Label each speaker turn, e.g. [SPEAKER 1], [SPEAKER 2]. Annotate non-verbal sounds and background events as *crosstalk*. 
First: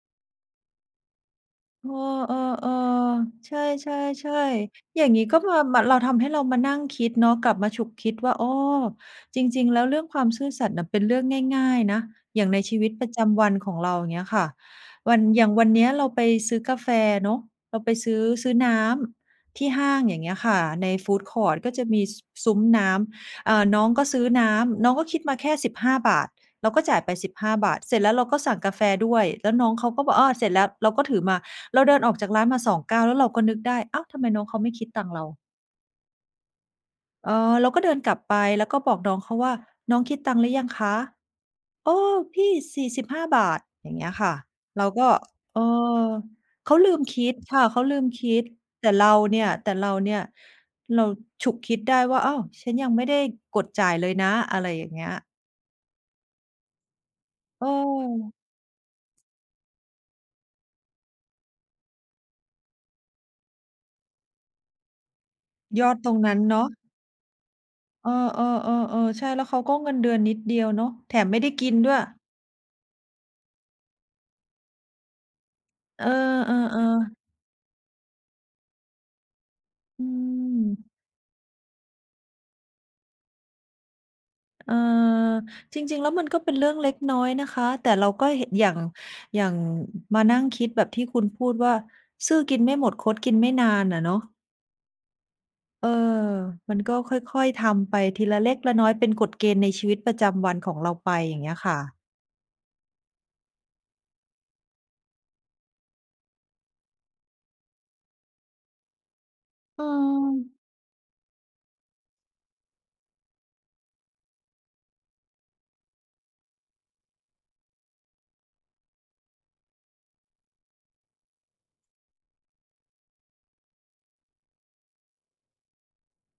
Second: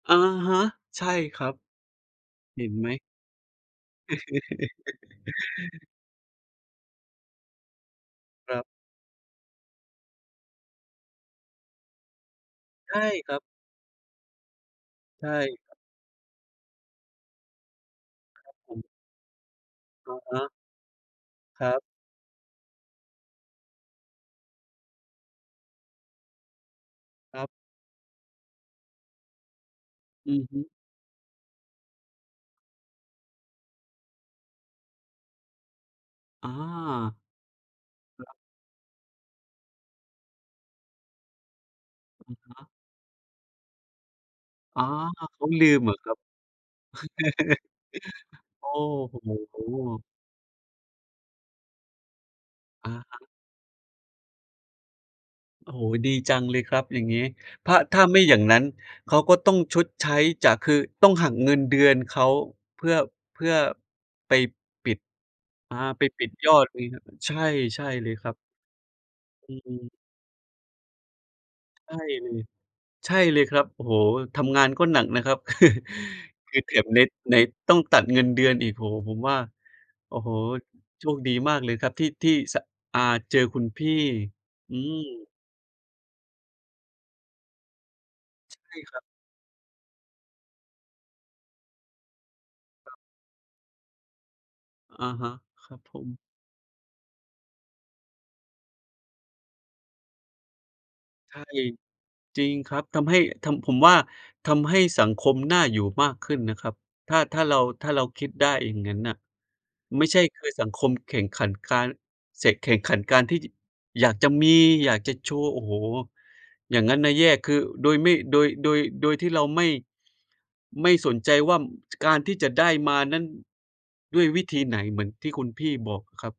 [SPEAKER 1] อะฮะ ใช่ครับ
[SPEAKER 2] เอ
[SPEAKER 1] เห็
[SPEAKER 2] อ
[SPEAKER 1] นไหม
[SPEAKER 2] ๆ ๆ ใช่ ๆ ๆ อย่างงี้ ก็มา ม
[SPEAKER 1] *laughs*
[SPEAKER 2] ทำให้เรามานั่งคิดเนาะ กลับมาฉุกคิดว่า "อ๋
[SPEAKER 1] ค
[SPEAKER 2] อ
[SPEAKER 1] รับ
[SPEAKER 2] จริง ๆ แล้วเรื่องความซื่อสัตย์น่ะ เป็นเรื่องง่าย ๆ นะ" อย่างในชีวิ
[SPEAKER 1] ใช
[SPEAKER 2] ต
[SPEAKER 1] ่
[SPEAKER 2] ประจ
[SPEAKER 1] ครั
[SPEAKER 2] ำ
[SPEAKER 1] บ
[SPEAKER 2] วันของเรา อย่างเงี้ยค่ะ วัน
[SPEAKER 1] ใช
[SPEAKER 2] อย่างวัน
[SPEAKER 1] ่
[SPEAKER 2] นี้เราไปซื้อกาแฟเนาะ เราไปซื้อ
[SPEAKER 1] ค
[SPEAKER 2] ซ
[SPEAKER 1] ร
[SPEAKER 2] ื้
[SPEAKER 1] ั
[SPEAKER 2] อ
[SPEAKER 1] บ
[SPEAKER 2] น
[SPEAKER 1] ผ
[SPEAKER 2] ้
[SPEAKER 1] ม
[SPEAKER 2] ำที่ห้าง
[SPEAKER 1] อ
[SPEAKER 2] อย
[SPEAKER 1] ะ
[SPEAKER 2] ่างเง
[SPEAKER 1] ฮ
[SPEAKER 2] ี้ย
[SPEAKER 1] ะ
[SPEAKER 2] ค่ะ ในฟูดคอร์ต
[SPEAKER 1] คร
[SPEAKER 2] ก็
[SPEAKER 1] ั
[SPEAKER 2] จ
[SPEAKER 1] บ
[SPEAKER 2] ะมี ซ ซุ้มน้ำ เอ่อ น้องก็ซื้อน้ำ น้องก็คิดมาแค่ 15 บาท เราก็จ่ายไป สิบ
[SPEAKER 1] คร
[SPEAKER 2] ห
[SPEAKER 1] ับ
[SPEAKER 2] ้า บาท เสร็จแล้วเราก็สั่งกาแฟด้วย แล้วน้องเขาก็บอก "อ้อ
[SPEAKER 1] อื
[SPEAKER 2] เ
[SPEAKER 1] อ
[SPEAKER 2] สร็จ
[SPEAKER 1] ฮ
[SPEAKER 2] แล
[SPEAKER 1] ึ
[SPEAKER 2] ้ว" เราก็ถือมา เราเดินออกจากร้านมา 2 ก้าว แล้วเราก็นึกได้ "อ้าว ทำไมน้องเขาไม่คิดตังค์เรา?"
[SPEAKER 1] อา
[SPEAKER 2] เออ เราก็เดินกลับ
[SPEAKER 1] คร
[SPEAKER 2] ไ
[SPEAKER 1] ับ
[SPEAKER 2] ป แล้วก็บอกน้องเขาว่า "น้องคิดตังค์หรือยังคะ?" "โอ้
[SPEAKER 1] อะ
[SPEAKER 2] พี่
[SPEAKER 1] ฮะ
[SPEAKER 2] 45 บาท" อย่างเงี้ยค่ะ
[SPEAKER 1] อ
[SPEAKER 2] เ
[SPEAKER 1] า
[SPEAKER 2] ราก็
[SPEAKER 1] เขา
[SPEAKER 2] เออ
[SPEAKER 1] ลืมเหรอครับ?
[SPEAKER 2] เขาลืมคิดค่
[SPEAKER 1] *chuckles*
[SPEAKER 2] ะ เขาลืมคิด
[SPEAKER 1] โอ้
[SPEAKER 2] แต่เร
[SPEAKER 1] โ
[SPEAKER 2] าเนี่ย แต่เรา
[SPEAKER 1] ฮ
[SPEAKER 2] เนี่ย เราฉุกคิดได้ว่า "อ้าว! ฉันย
[SPEAKER 1] อ
[SPEAKER 2] ั
[SPEAKER 1] ะ
[SPEAKER 2] งไม่ไ
[SPEAKER 1] ฮ
[SPEAKER 2] ด้
[SPEAKER 1] ะ
[SPEAKER 2] กดจ่ายเลยนะ" อะไรอย่างเงี้ย
[SPEAKER 1] โอ้โฮ ดีจังเลยครับอย่างงี้ ถ ถ้าไม่อ
[SPEAKER 2] เออ
[SPEAKER 1] ย่างนั้น เขาก็ต้องชดใช้จาก คือต้องหักเงินเดือนเขาเพื่อ เพื่อ ไปปิด อา
[SPEAKER 2] ยอด
[SPEAKER 1] ไป
[SPEAKER 2] ตรง
[SPEAKER 1] ปิ
[SPEAKER 2] น
[SPEAKER 1] ด
[SPEAKER 2] ั้น
[SPEAKER 1] ยอ
[SPEAKER 2] เน
[SPEAKER 1] ด
[SPEAKER 2] าะ
[SPEAKER 1] งี้ครับ ใช่ ใช่เ
[SPEAKER 2] เ
[SPEAKER 1] ล
[SPEAKER 2] ออ
[SPEAKER 1] ยครับ
[SPEAKER 2] ๆ ๆ ๆ ใช่ แล้ว
[SPEAKER 1] อ
[SPEAKER 2] เ
[SPEAKER 1] ื
[SPEAKER 2] ขาก็
[SPEAKER 1] ม
[SPEAKER 2] เงินเดือนนิดเดียวเนาะ แถมไม่ได้กินด
[SPEAKER 1] ใช
[SPEAKER 2] ้ว
[SPEAKER 1] ่
[SPEAKER 2] ย
[SPEAKER 1] เลย ใช่เลยครับ โอ้โฮ ทำงานก็หนักนะครับ *chuckles*
[SPEAKER 2] เออ
[SPEAKER 1] คือแถมไหน
[SPEAKER 2] ๆ ๆ
[SPEAKER 1] ไหนต้องตัดเงินเดือนอีก โอ้โฮ ผมว่า
[SPEAKER 2] อื
[SPEAKER 1] โอ้โฮ
[SPEAKER 2] ม
[SPEAKER 1] โชคดีมากเลยครับ ที่ ที่ ส อ่า เจอคุณพี่
[SPEAKER 2] เอ
[SPEAKER 1] อ
[SPEAKER 2] อ
[SPEAKER 1] ืม
[SPEAKER 2] จริง ๆ แล้วมันก็เป็นเรื่องเล็กน้อยนะคะ แต่เราก็เหะ
[SPEAKER 1] ใช
[SPEAKER 2] อย่า
[SPEAKER 1] ่
[SPEAKER 2] ง
[SPEAKER 1] ครับ
[SPEAKER 2] อย่างมานั่งคิดแบบที่คุณพูดว่า "ซื่อกินไม่หม
[SPEAKER 1] ค
[SPEAKER 2] ด
[SPEAKER 1] รับ
[SPEAKER 2] คดกินไม่นาน" อะเนาะ
[SPEAKER 1] อะฮะ ครับ
[SPEAKER 2] เออ
[SPEAKER 1] ผม
[SPEAKER 2] มันก็ค่อย ๆ ทำไปทีละเล็กละน้อย เป็นกฎเกณฑ์ในชีวิตประจำวันของเราไป อ
[SPEAKER 1] ใ
[SPEAKER 2] ย
[SPEAKER 1] ช
[SPEAKER 2] ่า
[SPEAKER 1] ่
[SPEAKER 2] งเงี้ยค่ะ
[SPEAKER 1] จริงครับ ทำให้ ทำ ผมว่าทำให้สังคมน่าอยู่มากขึ้นนะครับ ถ้า ถ้าเรา ถ้าเราคิดได้อย่างงั้นน่ะ
[SPEAKER 2] เ
[SPEAKER 1] ไม่ใช่ คือ
[SPEAKER 2] ออ
[SPEAKER 1] สังคมแข่งขันการเสก แข่งขันการที่ จ อยากจะมี อยากจะโชว์ โอ้โฮ อย่างงั้นน่ะแย่ คือ โดยไม่ โดย โดย โดยที่เราไม่ ไม่สนใจว่า ม การที่จะได้มานั้น ด้วยวิธีไหน เหมือนที่คุณพี่บอกอะครับ